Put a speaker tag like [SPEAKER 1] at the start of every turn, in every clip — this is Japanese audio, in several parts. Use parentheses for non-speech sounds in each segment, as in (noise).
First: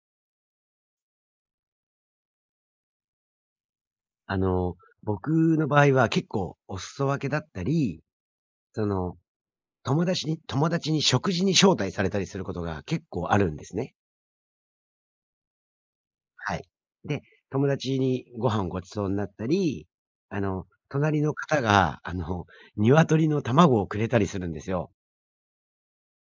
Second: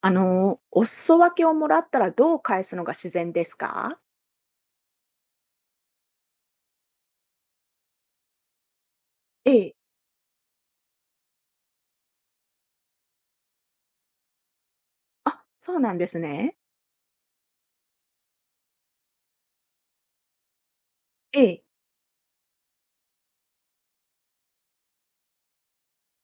[SPEAKER 1] お裾分けをもらったらどう返すのが自然ですか？
[SPEAKER 2] あの、僕の場合は結構お裾分けだったり、その、
[SPEAKER 1] ええ。
[SPEAKER 2] 友達に食事に招待されたりすることが結構あるんですね。
[SPEAKER 1] あ、そうなんですね。
[SPEAKER 2] はい。で、友達にご飯をごちそうになったり、隣の
[SPEAKER 1] え
[SPEAKER 2] 方
[SPEAKER 1] え。
[SPEAKER 2] が、鶏の卵をくれたりするんですよ。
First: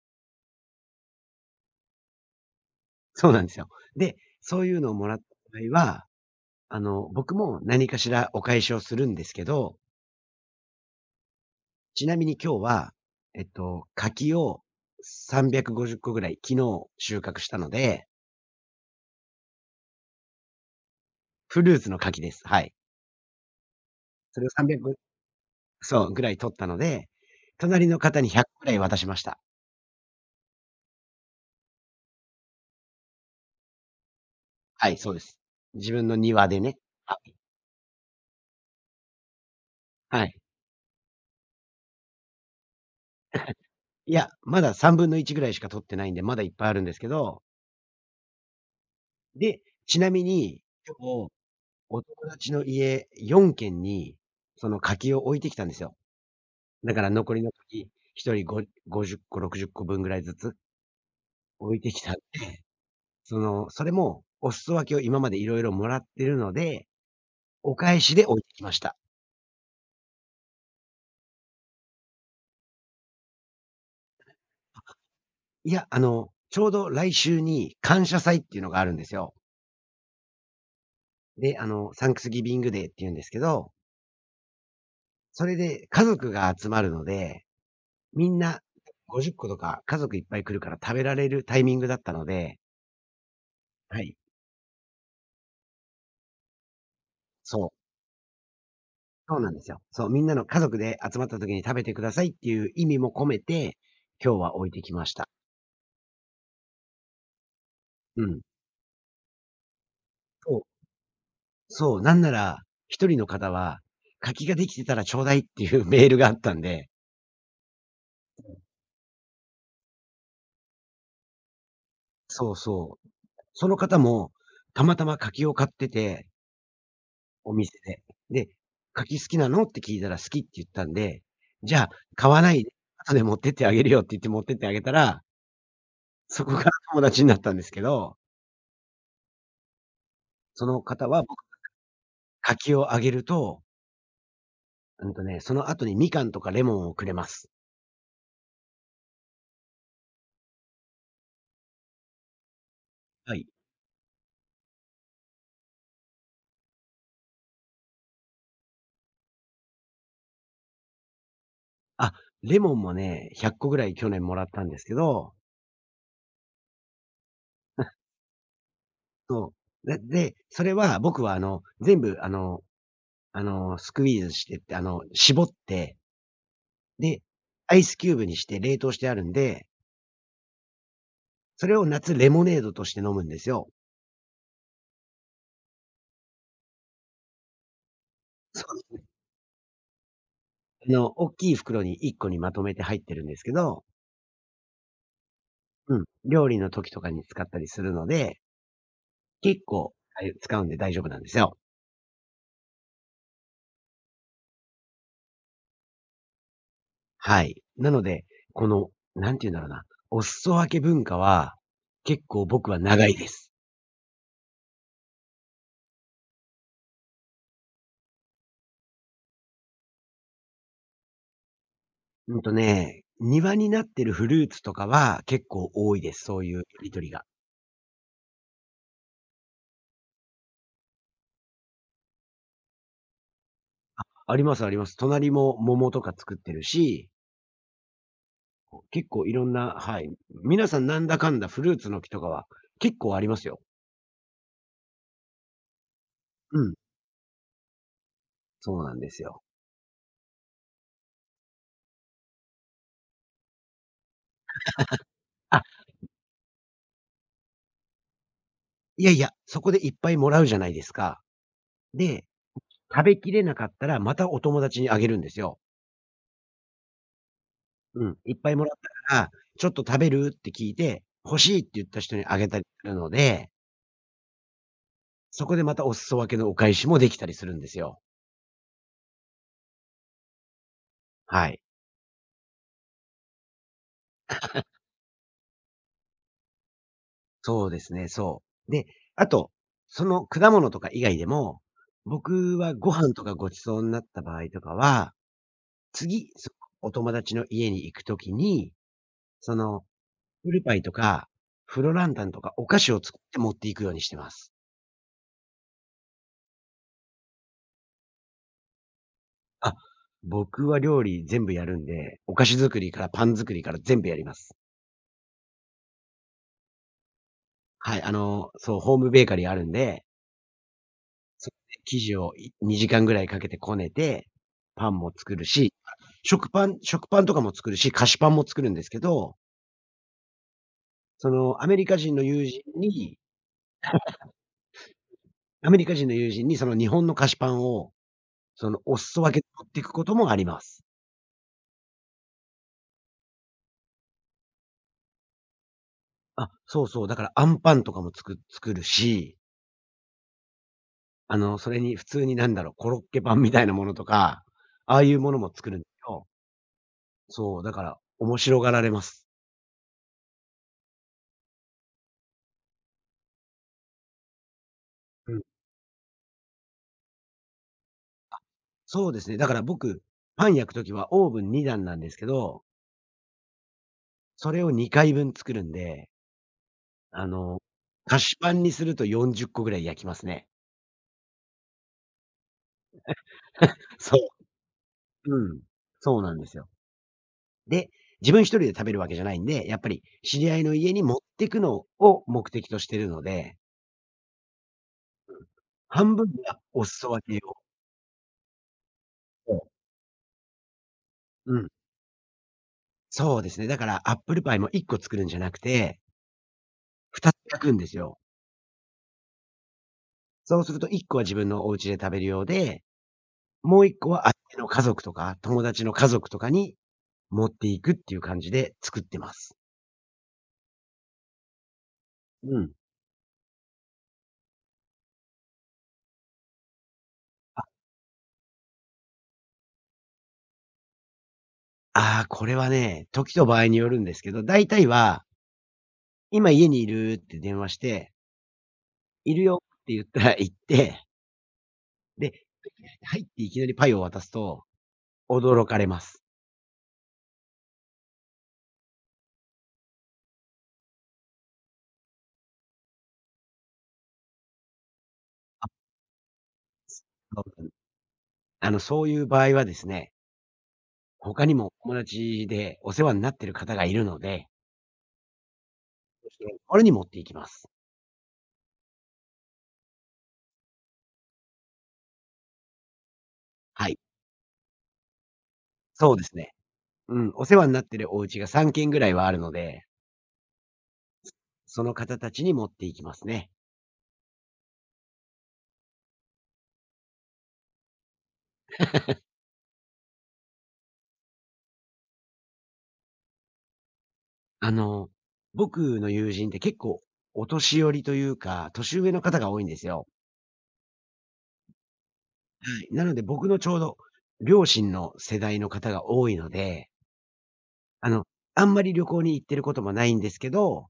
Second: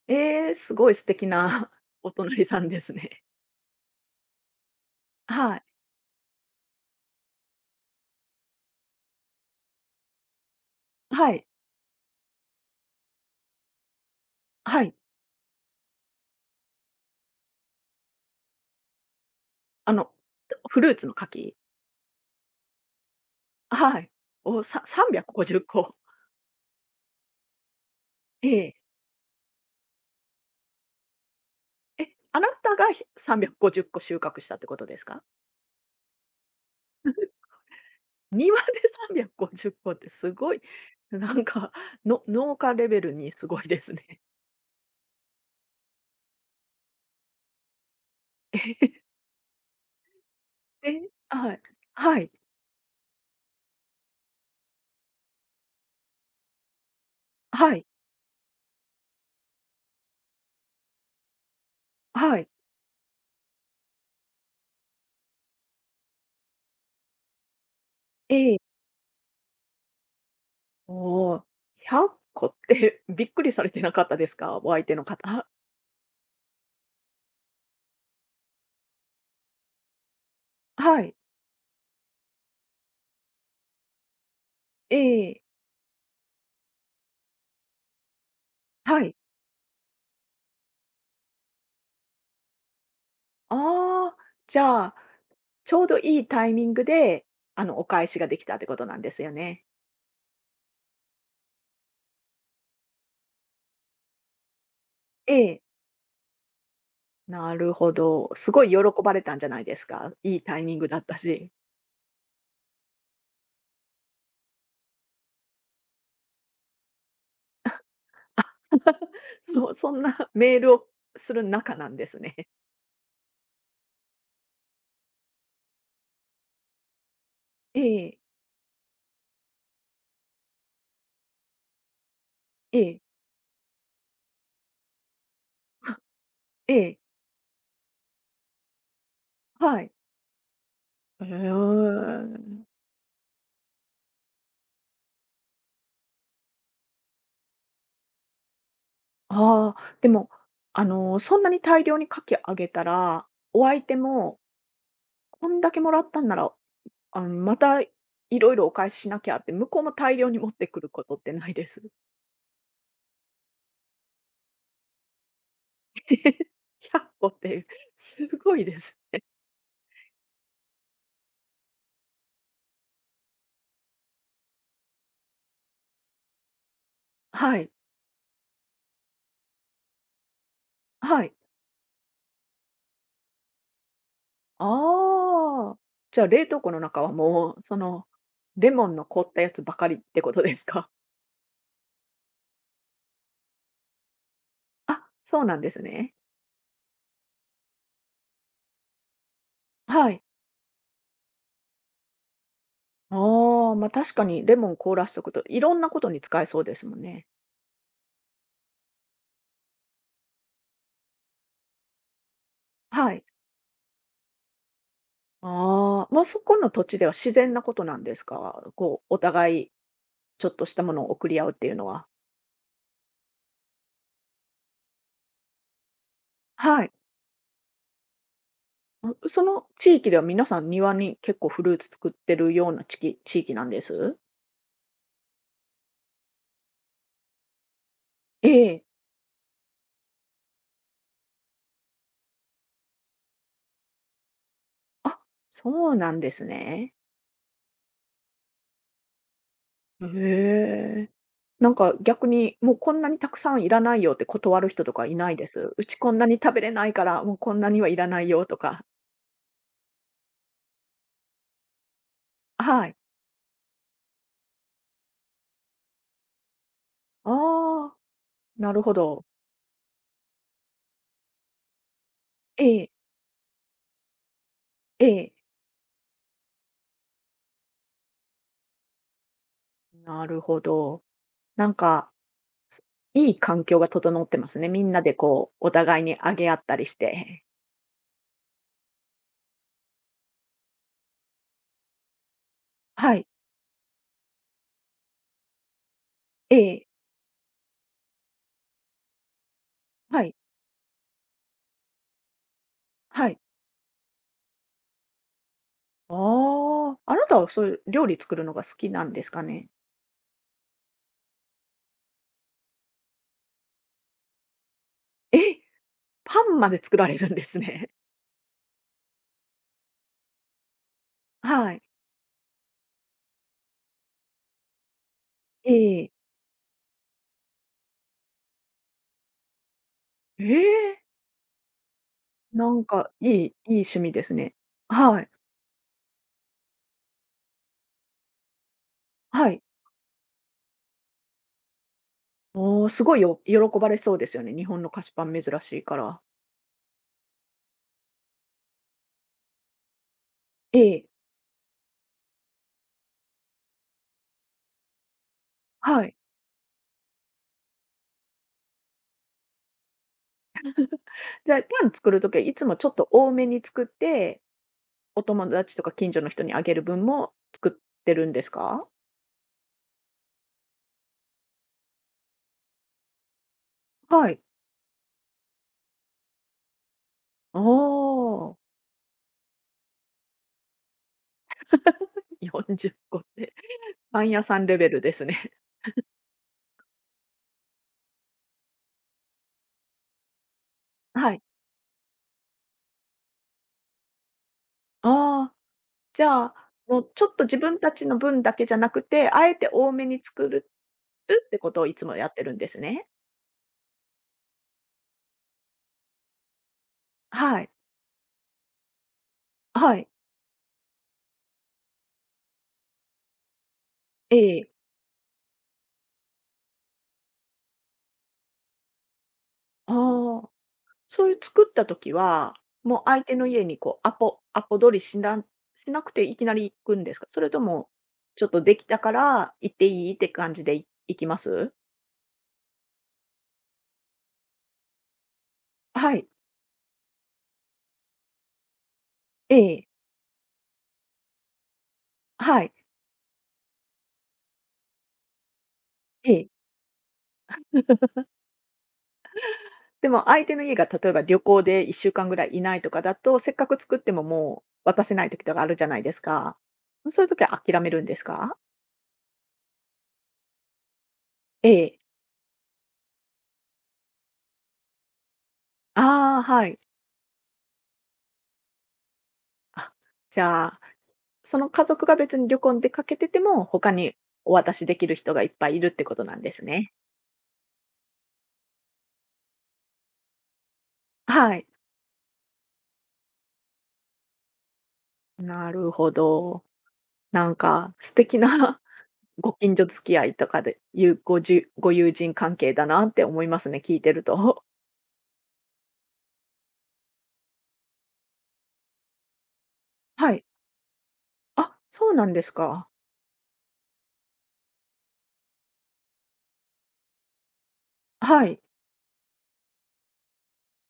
[SPEAKER 1] ええ、すごい素敵な (laughs) お隣さんですね。
[SPEAKER 2] そうなんですよ。で、そういうのをもらった
[SPEAKER 1] はい。
[SPEAKER 2] 場合は、僕も何かしらお返しをするんですけど、
[SPEAKER 1] はい。
[SPEAKER 2] ちなみに今日は、柿を
[SPEAKER 1] はい。
[SPEAKER 2] 350個ぐらい、昨日収穫したので、
[SPEAKER 1] あの、フルーツの柿？
[SPEAKER 2] フルーツの柿です。はい。
[SPEAKER 1] はい。
[SPEAKER 2] それを
[SPEAKER 1] お、
[SPEAKER 2] 300
[SPEAKER 1] 350個。
[SPEAKER 2] そう、ぐらい取ったので、隣の方に100
[SPEAKER 1] え
[SPEAKER 2] ぐら
[SPEAKER 1] え。
[SPEAKER 2] い渡しました。
[SPEAKER 1] え、あなたが350個収穫したってこと
[SPEAKER 2] は
[SPEAKER 1] で
[SPEAKER 2] い、
[SPEAKER 1] す
[SPEAKER 2] そうで
[SPEAKER 1] か？
[SPEAKER 2] す。自分の庭でね。は
[SPEAKER 1] (laughs)
[SPEAKER 2] い。
[SPEAKER 1] 庭で350個って
[SPEAKER 2] は
[SPEAKER 1] す
[SPEAKER 2] い。
[SPEAKER 1] ごい、なんか、農家レベルにすごいです
[SPEAKER 2] い
[SPEAKER 1] ね。
[SPEAKER 2] や、まだ3分の1ぐらいしか取ってないんで、まだいっぱいあるんですけど、
[SPEAKER 1] (laughs) え
[SPEAKER 2] で、ちなみに、
[SPEAKER 1] ええ、で
[SPEAKER 2] 今日、
[SPEAKER 1] はい。
[SPEAKER 2] お
[SPEAKER 1] は
[SPEAKER 2] 友
[SPEAKER 1] い。
[SPEAKER 2] 達の家4軒に、その柿を置いてきたんですよ。だから残りの
[SPEAKER 1] はい、
[SPEAKER 2] 柿、1人ご50個、60個分ぐらいずつ置いてきたんで、
[SPEAKER 1] はい。
[SPEAKER 2] (laughs) それもお裾分けを今までいろいろもらってるので、お返しで置い
[SPEAKER 1] え
[SPEAKER 2] て
[SPEAKER 1] え。
[SPEAKER 2] きました。
[SPEAKER 1] おお、100個って (laughs)、びっくりされてなかったですか？お相手の方。
[SPEAKER 2] いや、ちょうど来週に感謝祭っていうのがあるんですよ。
[SPEAKER 1] はい。
[SPEAKER 2] で、サンクスギビングデーって言うんですけど、
[SPEAKER 1] ええ、
[SPEAKER 2] それで家族が集まるので、みんな
[SPEAKER 1] はい。
[SPEAKER 2] 50個とか家族いっぱい来るから食べられるタイミングだったので、は
[SPEAKER 1] ああ、
[SPEAKER 2] い。
[SPEAKER 1] じゃあ、ちょうどいいタイミングで、
[SPEAKER 2] そう、
[SPEAKER 1] お返しができたってことなんですよ
[SPEAKER 2] そうなんで
[SPEAKER 1] ね。
[SPEAKER 2] すよ。そう、みんなの家族で集まった時に食べてくださいっていう意味も込めて、今日は置いてきました。
[SPEAKER 1] ええ、なるほ
[SPEAKER 2] う
[SPEAKER 1] ど。
[SPEAKER 2] ん。
[SPEAKER 1] すごい喜ばれたんじゃないですか？いいタ
[SPEAKER 2] そ
[SPEAKER 1] イ
[SPEAKER 2] う。
[SPEAKER 1] ミングだったし。
[SPEAKER 2] そう、なんなら、一人の方は、「柿ができてたらちょうだい」っていう (laughs) メールがあったんで、
[SPEAKER 1] (laughs) そう、そんなメールをする仲なんですね。
[SPEAKER 2] そうそう。その方も、たまたま柿を買ってて、お店
[SPEAKER 1] え
[SPEAKER 2] で。
[SPEAKER 1] え、
[SPEAKER 2] で、「柿好きなの？」って聞いたら、「好き」って言ったんで、「じゃあ、買わないで、
[SPEAKER 1] ええ。
[SPEAKER 2] 後で持ってってあげるよ」って言って持ってってあげたら、そこから
[SPEAKER 1] え
[SPEAKER 2] (laughs)
[SPEAKER 1] え。
[SPEAKER 2] 友達になったんですけど、
[SPEAKER 1] はい。
[SPEAKER 2] その方は
[SPEAKER 1] へ
[SPEAKER 2] 僕、
[SPEAKER 1] え。
[SPEAKER 2] 柿をあげると、その後にみかんとかレモンをくれます。
[SPEAKER 1] ああ、でも、そんなに大量にかきあげたら、
[SPEAKER 2] はい。
[SPEAKER 1] お相手も、こんだけもらったんなら、またいろいろお返ししなきゃって、向こうも大量に持ってくることってないです
[SPEAKER 2] あ、レモンもね、100個ぐらい去年もらったんですけど、
[SPEAKER 1] ？100個 (laughs) って、すごいです。
[SPEAKER 2] そう。で、それは僕はあの、全部、スクイーズしてって、絞って、で、
[SPEAKER 1] はい、
[SPEAKER 2] アイスキューブにして冷凍してあるんで、
[SPEAKER 1] はい。
[SPEAKER 2] それを夏レモネードとして飲むんですよ。
[SPEAKER 1] ああ、じゃあ冷凍庫の中はもう、
[SPEAKER 2] (laughs) そ
[SPEAKER 1] レモン
[SPEAKER 2] う。
[SPEAKER 1] の凍ったやつばかりってことですか？
[SPEAKER 2] 大きい袋に1個にまとめて入ってるんですけど、
[SPEAKER 1] (laughs) あ、そうなんです
[SPEAKER 2] うん、
[SPEAKER 1] ね。
[SPEAKER 2] 料理の時とかに使ったりするので、結構、
[SPEAKER 1] はい。
[SPEAKER 2] はい使うんで大丈夫なんですよ。
[SPEAKER 1] ああ、ま、確かにレモン凍らしとくと、いろんなことに使えそうですもんね。
[SPEAKER 2] はい。なので、この、なんて言うんだろうな、お裾分け文化は、結構僕は長
[SPEAKER 1] は
[SPEAKER 2] い
[SPEAKER 1] い。
[SPEAKER 2] です。
[SPEAKER 1] ああ、ま、そこの土地では自然なことなんですか？こう、お互いちょっとしたものを送り合うっていうのは。
[SPEAKER 2] うんとね、庭になってるフルーツとかは結構多いです、そういうや
[SPEAKER 1] は
[SPEAKER 2] り
[SPEAKER 1] い。
[SPEAKER 2] リりが。
[SPEAKER 1] あ、その地域では皆さん庭に結構フルーツ作ってるような地域なんです？
[SPEAKER 2] ありますあります。隣も桃とか作ってるし、
[SPEAKER 1] ええ。
[SPEAKER 2] 結構いろんな、皆さんなんだかんだフルーツの木とかは結構ありますよ。
[SPEAKER 1] あ、そうなんです
[SPEAKER 2] うん、
[SPEAKER 1] ね。
[SPEAKER 2] そうなんですよ。
[SPEAKER 1] へえ。なんか逆に、もうこんなにたくさんいらないよって断る人とかいないで
[SPEAKER 2] あ、
[SPEAKER 1] す？うちこんなに食べれないから、もうこんなにはいらないよとか。
[SPEAKER 2] いやいや、そこでいっぱいもらうじゃないですか。で、
[SPEAKER 1] はい。
[SPEAKER 2] 食べきれなかったらまたお友達にあげるんですよ。
[SPEAKER 1] ああ、
[SPEAKER 2] うん、いっぱいも
[SPEAKER 1] な
[SPEAKER 2] らっ
[SPEAKER 1] るほ
[SPEAKER 2] たか
[SPEAKER 1] ど。
[SPEAKER 2] ら、ちょっと食べるって聞いて、欲しいって言った人にあげた
[SPEAKER 1] え
[SPEAKER 2] りす
[SPEAKER 1] え、
[SPEAKER 2] るので、
[SPEAKER 1] ええ。
[SPEAKER 2] そこでまたお裾分けのお返しもできたりするんですよ。
[SPEAKER 1] なるほど。
[SPEAKER 2] はい。
[SPEAKER 1] なんか、すいい環境が整ってますね。みんなでこう、お互いにあげ合ったりして。
[SPEAKER 2] そうですね、そう。で、あと、その果物とか以外でも、僕はご
[SPEAKER 1] は
[SPEAKER 2] 飯と
[SPEAKER 1] い。
[SPEAKER 2] かご馳走になった場合とかは、次、
[SPEAKER 1] ええ、
[SPEAKER 2] お友達の家に行くときに、その、
[SPEAKER 1] はい、
[SPEAKER 2] フルパイとか、フロランタンとかお菓子を作っ
[SPEAKER 1] は
[SPEAKER 2] て
[SPEAKER 1] い。
[SPEAKER 2] 持っていくようにしてます。
[SPEAKER 1] ああ、あなたはそういう料理作るのが好きなんですかね？
[SPEAKER 2] あ、僕は料理全部やるんで、お菓子作りからパン作りから全部やります。
[SPEAKER 1] え、パンまで作られるんですね。
[SPEAKER 2] はい、ホームベーカリーあるんで、そ
[SPEAKER 1] は
[SPEAKER 2] れ
[SPEAKER 1] い。
[SPEAKER 2] で、生地を2時間ぐらいかけてこねて、パンも作る
[SPEAKER 1] え
[SPEAKER 2] し、
[SPEAKER 1] え。
[SPEAKER 2] 食パンとかも作るし、菓子パンも作るんですけど、
[SPEAKER 1] ええ、
[SPEAKER 2] その、アメリカ人の友人
[SPEAKER 1] なんか
[SPEAKER 2] に
[SPEAKER 1] いい趣味ですね。はい、
[SPEAKER 2] アメリカ人の友人にその日本の菓子パンを、お裾分け
[SPEAKER 1] はい。
[SPEAKER 2] 持っていくこともあります。
[SPEAKER 1] おお、すごい喜ばれそうですよね。日本の菓子パン珍しいから。
[SPEAKER 2] あ、そうそう、だからアンパンとかも作るし、
[SPEAKER 1] ええ、
[SPEAKER 2] それに普通になんだろう、コロッケパンみたいなものとか、ああいうものも作るんで
[SPEAKER 1] は
[SPEAKER 2] す
[SPEAKER 1] い。
[SPEAKER 2] よ。そう、だから面白がられます。
[SPEAKER 1] じゃあ、パン作る時はいつもちょっと多めに作ってお
[SPEAKER 2] うん。
[SPEAKER 1] 友達とか近所の人にあげる分も作ってるんですか？
[SPEAKER 2] そうですね。だから僕、パン焼くときはオーブン2段なんですけど、
[SPEAKER 1] はい。
[SPEAKER 2] それを2回分作るんで、あ
[SPEAKER 1] お
[SPEAKER 2] の、菓子パ
[SPEAKER 1] お、
[SPEAKER 2] ンにすると40個ぐらい焼きますね。
[SPEAKER 1] 4個って
[SPEAKER 2] (laughs)
[SPEAKER 1] パン
[SPEAKER 2] そ
[SPEAKER 1] 屋さんレベルです
[SPEAKER 2] う。
[SPEAKER 1] ね。
[SPEAKER 2] うん。そうなんですよ。で、自分一人で食べるわけじゃないんで、やっぱり知り合いの家に持っ
[SPEAKER 1] (laughs) はい。
[SPEAKER 2] てくのを目的としてるので、
[SPEAKER 1] ああ、
[SPEAKER 2] 半
[SPEAKER 1] じ
[SPEAKER 2] 分
[SPEAKER 1] ゃあ、
[SPEAKER 2] がお
[SPEAKER 1] も
[SPEAKER 2] 裾
[SPEAKER 1] うちょっ
[SPEAKER 2] 分
[SPEAKER 1] と
[SPEAKER 2] けを、
[SPEAKER 1] 自分たちの分だけじゃなくて、あえて
[SPEAKER 2] そ
[SPEAKER 1] 多めに作るっ
[SPEAKER 2] う、
[SPEAKER 1] て
[SPEAKER 2] ん。
[SPEAKER 1] ことをいつもやってるんですね。
[SPEAKER 2] そうですね。だからアップルパイも1個作るんじゃなくて、2つ
[SPEAKER 1] は
[SPEAKER 2] 焼
[SPEAKER 1] い、
[SPEAKER 2] くんですよ。
[SPEAKER 1] はい、
[SPEAKER 2] そうすると1個は自分のお家で食べるようで、もう一個は相
[SPEAKER 1] え
[SPEAKER 2] 手の
[SPEAKER 1] え。
[SPEAKER 2] 家族とか、友達の家族とかに持っていくっていう感じで作ってます。
[SPEAKER 1] ああ。そういう作った時は、
[SPEAKER 2] うん。
[SPEAKER 1] もう相手の家にこうアポ取りしなくていきなり行くんですか？それと
[SPEAKER 2] あ、
[SPEAKER 1] も、ちょっとできたから行っていいって感じで行きます？
[SPEAKER 2] ああ、これはね、時と場合によるんですけど、大体は、
[SPEAKER 1] はい。
[SPEAKER 2] 今家にいるって電話して、いる
[SPEAKER 1] え
[SPEAKER 2] よっ
[SPEAKER 1] え。
[SPEAKER 2] て言ったら行って、で、
[SPEAKER 1] はい。
[SPEAKER 2] 入っていきなりパイを渡すと、驚かれます。
[SPEAKER 1] ええ。でも相手の家が例えば旅行で1週間ぐらいいないとかだと、せっかく作ってももう渡せない時とかあ
[SPEAKER 2] あ、
[SPEAKER 1] るじゃないですか。そういう時
[SPEAKER 2] そ
[SPEAKER 1] は
[SPEAKER 2] う
[SPEAKER 1] 諦めるんですか？
[SPEAKER 2] あの、そういう場合はですね、他に
[SPEAKER 1] え
[SPEAKER 2] も友
[SPEAKER 1] え。
[SPEAKER 2] 達でお世話になってる方がいるので、
[SPEAKER 1] ああ、は
[SPEAKER 2] こ
[SPEAKER 1] い。
[SPEAKER 2] れに持っていきます。
[SPEAKER 1] あ、じゃあその家族が別に旅行に出かけてても、
[SPEAKER 2] は
[SPEAKER 1] 他
[SPEAKER 2] い、
[SPEAKER 1] にお渡しできる人がいっぱいいるってこ
[SPEAKER 2] そうで
[SPEAKER 1] とな
[SPEAKER 2] す
[SPEAKER 1] んで
[SPEAKER 2] ね。
[SPEAKER 1] すね。
[SPEAKER 2] うん、お世話になってるお家が3軒ぐらいはあるので、
[SPEAKER 1] はい。
[SPEAKER 2] その方たちに持っていきますね。
[SPEAKER 1] なるほど。なんか素敵な (laughs) ご近所付き合いとかで、ゆごじゅご友人関係だなって思いますね、聞いてると。
[SPEAKER 2] あの、僕の友人って結構お年寄りというか、年上の方が多いんですよ。
[SPEAKER 1] (laughs) はい。あ、そうなんです
[SPEAKER 2] は
[SPEAKER 1] か。
[SPEAKER 2] い。なので僕のちょうど両親の世代の方が多いので、あの、
[SPEAKER 1] はい。
[SPEAKER 2] あんまり旅行に行ってることもないんですけど、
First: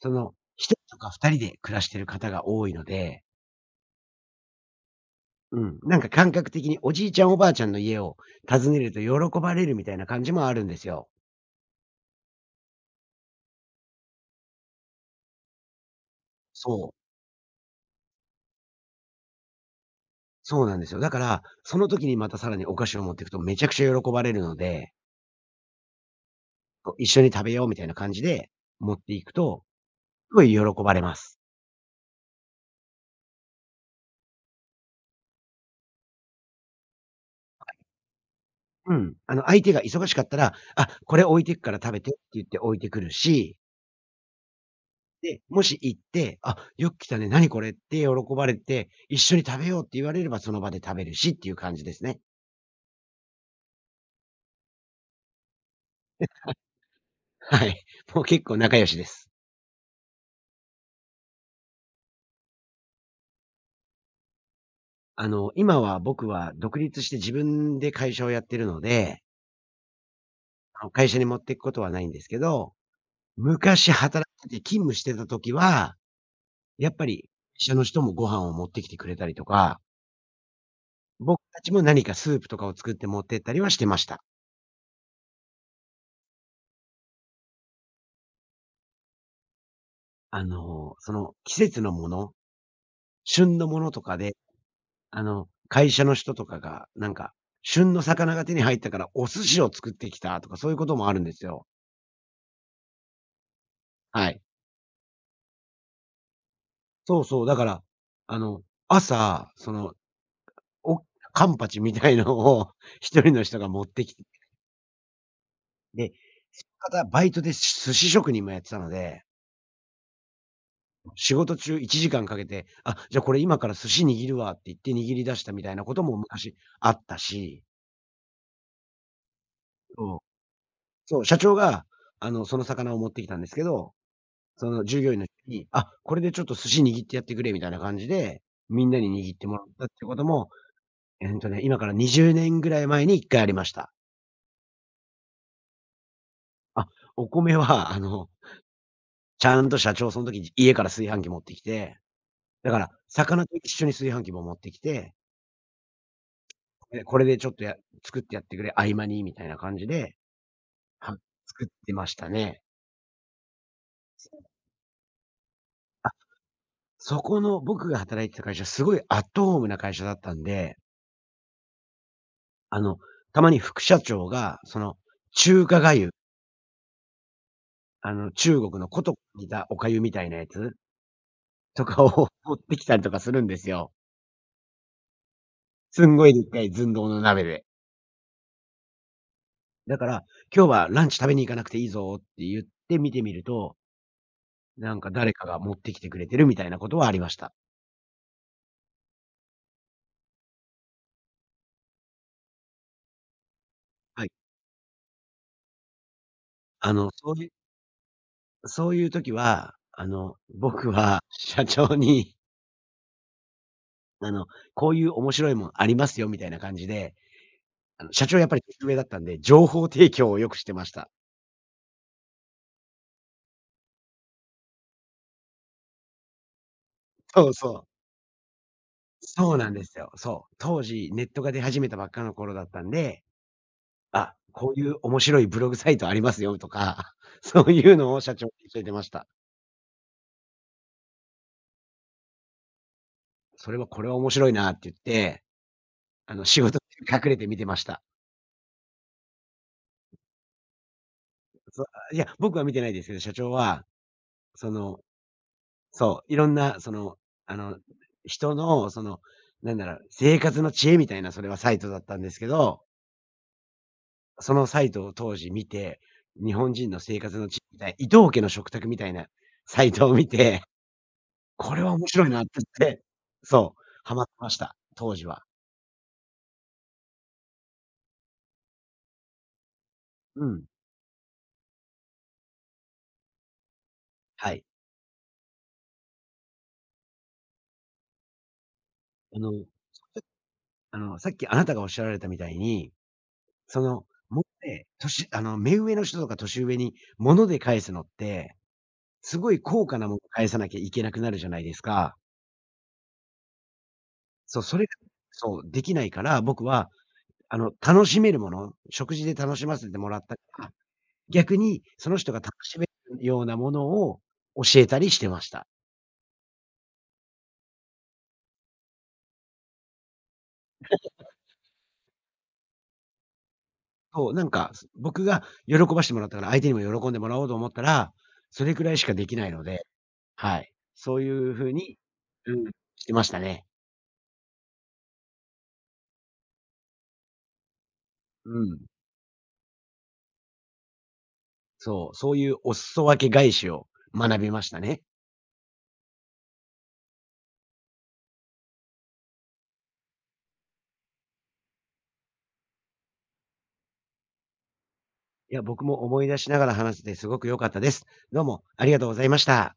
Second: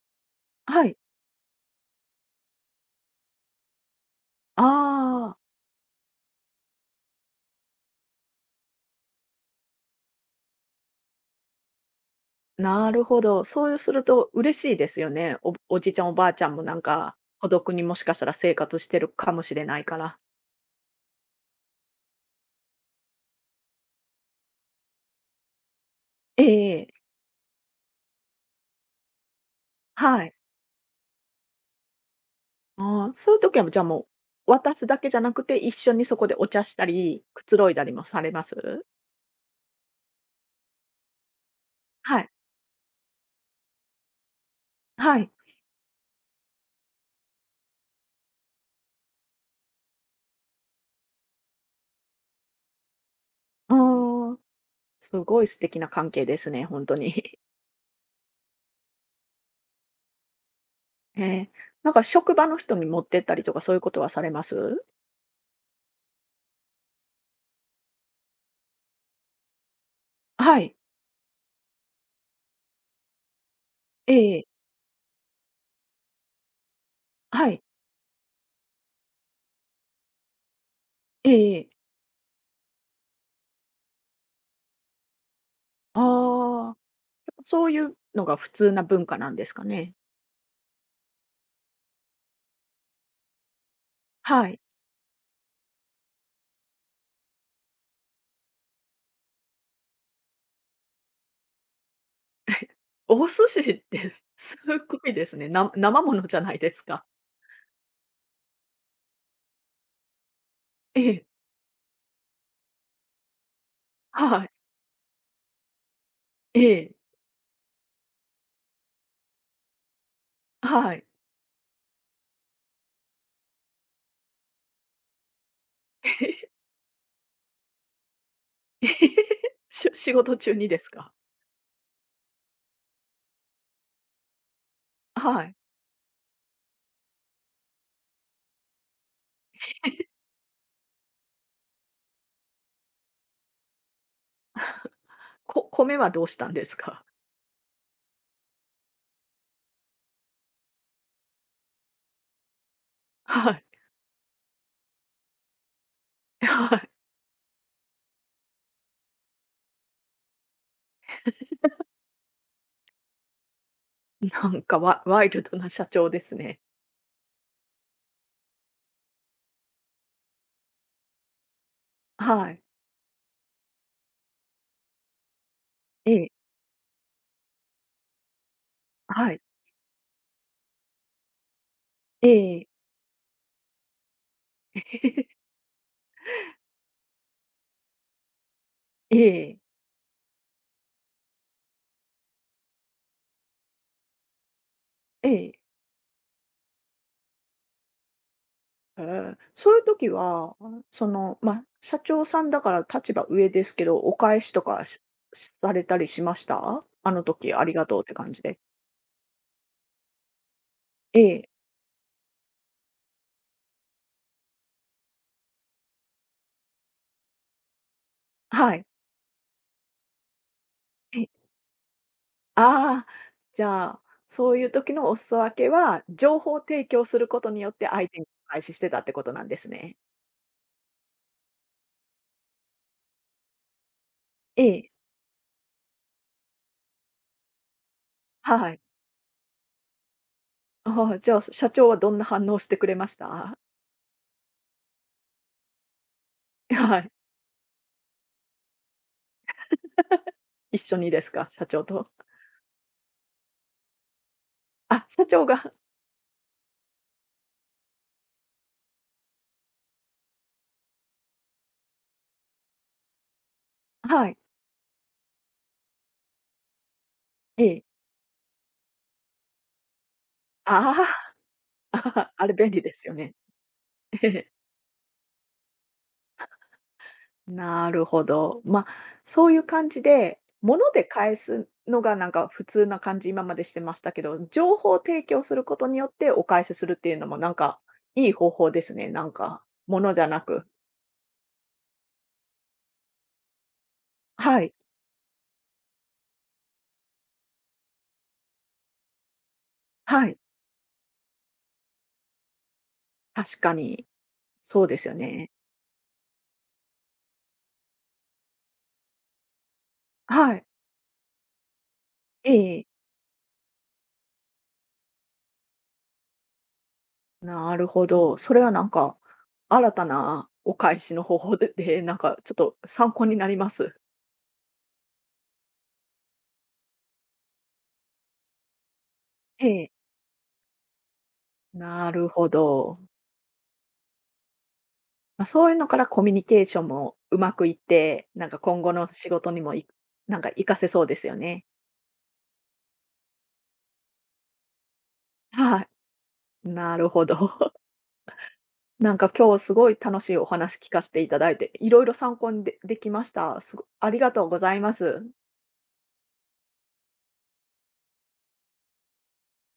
[SPEAKER 2] 一人
[SPEAKER 1] はい。
[SPEAKER 2] とか二人で暮らしてる方が多いので、
[SPEAKER 1] ああ、
[SPEAKER 2] うん、なんか感覚的におじいちゃんおばあちゃんの家を訪ねると喜ばれるみたいな感じもあるんですよ。
[SPEAKER 1] なるほど。そうすると嬉しいですよね。おじいちゃん、おばあちゃんもなん
[SPEAKER 2] そう。
[SPEAKER 1] か、孤独にもしかしたら生活してるかもしれないから。
[SPEAKER 2] そうなんですよ。だから、その時にまたさらにお菓子を持っていくとめちゃくちゃ喜ばれるので、
[SPEAKER 1] えええ。
[SPEAKER 2] こう一緒に食べようみたいな感じで持っていくと、
[SPEAKER 1] はい。
[SPEAKER 2] すごい喜ばれます。
[SPEAKER 1] ああ、そういう時はじゃあもう、渡すだけじゃなくて、一緒にそこでお茶したり、くつろいだりもされます？
[SPEAKER 2] うん。あの、相手が忙しかったら、あ、これ置いてくから食べてっ
[SPEAKER 1] は
[SPEAKER 2] て
[SPEAKER 1] い。
[SPEAKER 2] 言って置いてくるし、
[SPEAKER 1] はい。
[SPEAKER 2] で、もし行って、あ、よく来たね、何これって喜ばれて、一緒に食べようって言われればその場で食べるしっていう感じですね。
[SPEAKER 1] ああ、すごい素敵な関係ですね、本当
[SPEAKER 2] (laughs)
[SPEAKER 1] に。
[SPEAKER 2] はい。もう結構仲良しです。
[SPEAKER 1] (laughs) ええ。なんか職場の人に持ってったりとか、そういうことはされます？
[SPEAKER 2] あの、今は僕は独立して自分で会社をやってるので、
[SPEAKER 1] はい。
[SPEAKER 2] あの会社に持っていくことはないんですけど、昔働
[SPEAKER 1] ええ、
[SPEAKER 2] いてて勤務してた時は、やっぱり
[SPEAKER 1] はい。
[SPEAKER 2] 会社の人もご飯を持ってきてくれたりとか、
[SPEAKER 1] え
[SPEAKER 2] 僕
[SPEAKER 1] え
[SPEAKER 2] た
[SPEAKER 1] え。
[SPEAKER 2] ちも何かスープとかを作って持ってったりはしてました。
[SPEAKER 1] ああ、そういうのが普通な文化なんですかね？
[SPEAKER 2] あの、その季節のもの、旬のものとかで、
[SPEAKER 1] はい。
[SPEAKER 2] あの、会社の人とかが、なんか、旬の魚が手に入ったからお寿司を作ってきたとかそういうこともあるんですよ。
[SPEAKER 1] お寿司って
[SPEAKER 2] は
[SPEAKER 1] (laughs)
[SPEAKER 2] い。
[SPEAKER 1] すごいですね。生ものじゃないですか。
[SPEAKER 2] そうそう、だから、あの、朝、
[SPEAKER 1] え
[SPEAKER 2] お
[SPEAKER 1] え。
[SPEAKER 2] カンパチみたいのを (laughs) 一人の人が持ってきて、
[SPEAKER 1] はい。
[SPEAKER 2] で、
[SPEAKER 1] え
[SPEAKER 2] そ
[SPEAKER 1] え。
[SPEAKER 2] の方バイトで寿司職人もやってたので、
[SPEAKER 1] はい。
[SPEAKER 2] 仕事中1時間かけて、あ、じゃあこれ今から寿司握るわって言って握り出したみたいなことも昔あったし、
[SPEAKER 1] (laughs) えへへ仕
[SPEAKER 2] そう、
[SPEAKER 1] 事中にですか？
[SPEAKER 2] そう、社長が、その魚を持ってきたんですけど、その従業員の人
[SPEAKER 1] はい。
[SPEAKER 2] に、あ、これでちょっと寿司握ってやってくれみたいな感じで、みんなに握ってもらったってことも、今から20年ぐらい前に1回ありました。
[SPEAKER 1] 米はどうしたんです
[SPEAKER 2] あ、
[SPEAKER 1] か？
[SPEAKER 2] お米は、ちゃんと社長その時、家から炊飯器持ってきて、だから、
[SPEAKER 1] (laughs)
[SPEAKER 2] 魚
[SPEAKER 1] は
[SPEAKER 2] と
[SPEAKER 1] い。
[SPEAKER 2] 一緒に炊飯器も持ってきて、
[SPEAKER 1] はい。
[SPEAKER 2] で、これでちょっと作ってやってくれ、合間にみたいな感じで、は作ってましたね。
[SPEAKER 1] (laughs) なんかワイルドな社長
[SPEAKER 2] あ、
[SPEAKER 1] ですね。
[SPEAKER 2] そこの僕が働いてた会社、すごいアットホームな会社だったんで、
[SPEAKER 1] はい。
[SPEAKER 2] あの、たまに副社長が、中華粥、
[SPEAKER 1] ええ、
[SPEAKER 2] 中国の古都
[SPEAKER 1] はい。
[SPEAKER 2] にいたお粥みたいなやつとかを
[SPEAKER 1] え
[SPEAKER 2] (laughs) 持っ
[SPEAKER 1] え
[SPEAKER 2] てきたりとかするんですよ。
[SPEAKER 1] (laughs) ええ。
[SPEAKER 2] すんごいでっかい寸胴の鍋で。
[SPEAKER 1] ええ。
[SPEAKER 2] だから、今日はランチ食べに行かなくていいぞって言って見てみると、なんか
[SPEAKER 1] え
[SPEAKER 2] 誰か
[SPEAKER 1] え。
[SPEAKER 2] が持ってきてくれてるみたいなことはありました。
[SPEAKER 1] そういう時は、ま、社長さんだから立場上ですけど、お
[SPEAKER 2] はい。
[SPEAKER 1] 返しとかされたりしました？
[SPEAKER 2] あ
[SPEAKER 1] あ
[SPEAKER 2] の、
[SPEAKER 1] の
[SPEAKER 2] そうい
[SPEAKER 1] 時
[SPEAKER 2] う
[SPEAKER 1] ありがとうって感じで。
[SPEAKER 2] そういう時は、僕
[SPEAKER 1] え
[SPEAKER 2] は
[SPEAKER 1] え、
[SPEAKER 2] 社長に、(laughs) あの、こういう面白いもんありますよみたいな感じで、社長やっぱり
[SPEAKER 1] は
[SPEAKER 2] 年
[SPEAKER 1] い。
[SPEAKER 2] 上だったんで、情報提供をよくしてました。
[SPEAKER 1] ああ、じゃあ、そういう時のお裾分けは、情報提供する
[SPEAKER 2] (laughs)
[SPEAKER 1] こ
[SPEAKER 2] そ
[SPEAKER 1] と
[SPEAKER 2] う
[SPEAKER 1] によっ
[SPEAKER 2] そ
[SPEAKER 1] て
[SPEAKER 2] う。
[SPEAKER 1] 相手に開始してたってことなん
[SPEAKER 2] そ
[SPEAKER 1] で
[SPEAKER 2] う
[SPEAKER 1] す
[SPEAKER 2] なんで
[SPEAKER 1] ね。
[SPEAKER 2] すよ。そう。当時ネットが出始めたばっかの頃だったんで、あ、
[SPEAKER 1] え
[SPEAKER 2] こうい
[SPEAKER 1] え。
[SPEAKER 2] う面白いブログサイトありますよとか、(laughs) そういうのを社長に
[SPEAKER 1] は
[SPEAKER 2] 教
[SPEAKER 1] い。
[SPEAKER 2] えてました。
[SPEAKER 1] ああ、じゃあ、社長はどんな反応してくれました？
[SPEAKER 2] それはこれは面白いなって言って、仕
[SPEAKER 1] (laughs)
[SPEAKER 2] 事
[SPEAKER 1] はい。
[SPEAKER 2] 中隠れて見てました。
[SPEAKER 1] 一緒にですか？社長
[SPEAKER 2] そ
[SPEAKER 1] と。
[SPEAKER 2] いや、僕は見てないですけど、社長は、その、
[SPEAKER 1] あ、社長が。
[SPEAKER 2] そう、いろんな、あの、人の、なんだろう、生活の知恵みたいな、それはサイトだったんですけど、
[SPEAKER 1] はい。
[SPEAKER 2] そのサイトを当時見て、日本人の生活の知恵
[SPEAKER 1] え
[SPEAKER 2] み
[SPEAKER 1] え。
[SPEAKER 2] たい、伊東家の食卓みたいなサイトを見て、
[SPEAKER 1] あ
[SPEAKER 2] (laughs) これ
[SPEAKER 1] あ、
[SPEAKER 2] は面白い
[SPEAKER 1] (laughs)
[SPEAKER 2] なっ
[SPEAKER 1] あ
[SPEAKER 2] て
[SPEAKER 1] れ便利
[SPEAKER 2] 言
[SPEAKER 1] で
[SPEAKER 2] って、
[SPEAKER 1] すよね。
[SPEAKER 2] そう、ハマってました、当時は。
[SPEAKER 1] なるほど。まあ、そういう感じで、
[SPEAKER 2] うん、
[SPEAKER 1] 物で返すのがなんか普通な感じ、今までしてましたけど、
[SPEAKER 2] はい。
[SPEAKER 1] 情報を提供することによってお返しするっていうのもなんか、いい方法ですね、なん
[SPEAKER 2] あ
[SPEAKER 1] か。
[SPEAKER 2] の、
[SPEAKER 1] 物じゃなく。
[SPEAKER 2] さっきあなたがおっしゃられたみたいに、その、もっ
[SPEAKER 1] はい、
[SPEAKER 2] て年あの、目上の人とか年上に物で返すのって、すごい高価なもの
[SPEAKER 1] はい、
[SPEAKER 2] 返さなきゃいけなくなるじゃないですか。
[SPEAKER 1] 確かに。
[SPEAKER 2] そう、そ
[SPEAKER 1] そう
[SPEAKER 2] れが、
[SPEAKER 1] ですよね。
[SPEAKER 2] そう、できないから、僕は、楽しめるもの、食事で楽しませてもらった
[SPEAKER 1] は
[SPEAKER 2] か
[SPEAKER 1] い。
[SPEAKER 2] ら、逆にその人が楽
[SPEAKER 1] ええ
[SPEAKER 2] し
[SPEAKER 1] え。
[SPEAKER 2] めるようなものを教えたりしてました。
[SPEAKER 1] なるほど。それはなんか、新たなお返しの方法で、なんかちょっと参考になります。
[SPEAKER 2] そう、なんか、僕が喜ばしてもらったから、相手にも喜んでもらおうと思ったら、それくらいしかできないの
[SPEAKER 1] え
[SPEAKER 2] で、
[SPEAKER 1] え。
[SPEAKER 2] はい。そういう風に、
[SPEAKER 1] なるほ
[SPEAKER 2] うん、
[SPEAKER 1] ど。
[SPEAKER 2] してましたね。
[SPEAKER 1] まあ、そういうのからコミュニケーションもうまくいって、なんか
[SPEAKER 2] うん。
[SPEAKER 1] 今後の仕事にもなんか活かせそうですよね。
[SPEAKER 2] そう、そういうお裾分け返しを学びましたね。
[SPEAKER 1] はい。なるほど。(laughs) なんか今日すごい楽しいお話聞かせていただいて、いろいろ参考にできました。ありがとうございます。
[SPEAKER 2] いや、僕も思い出しながら話せてすごく良かったです。どうもありがとうございました。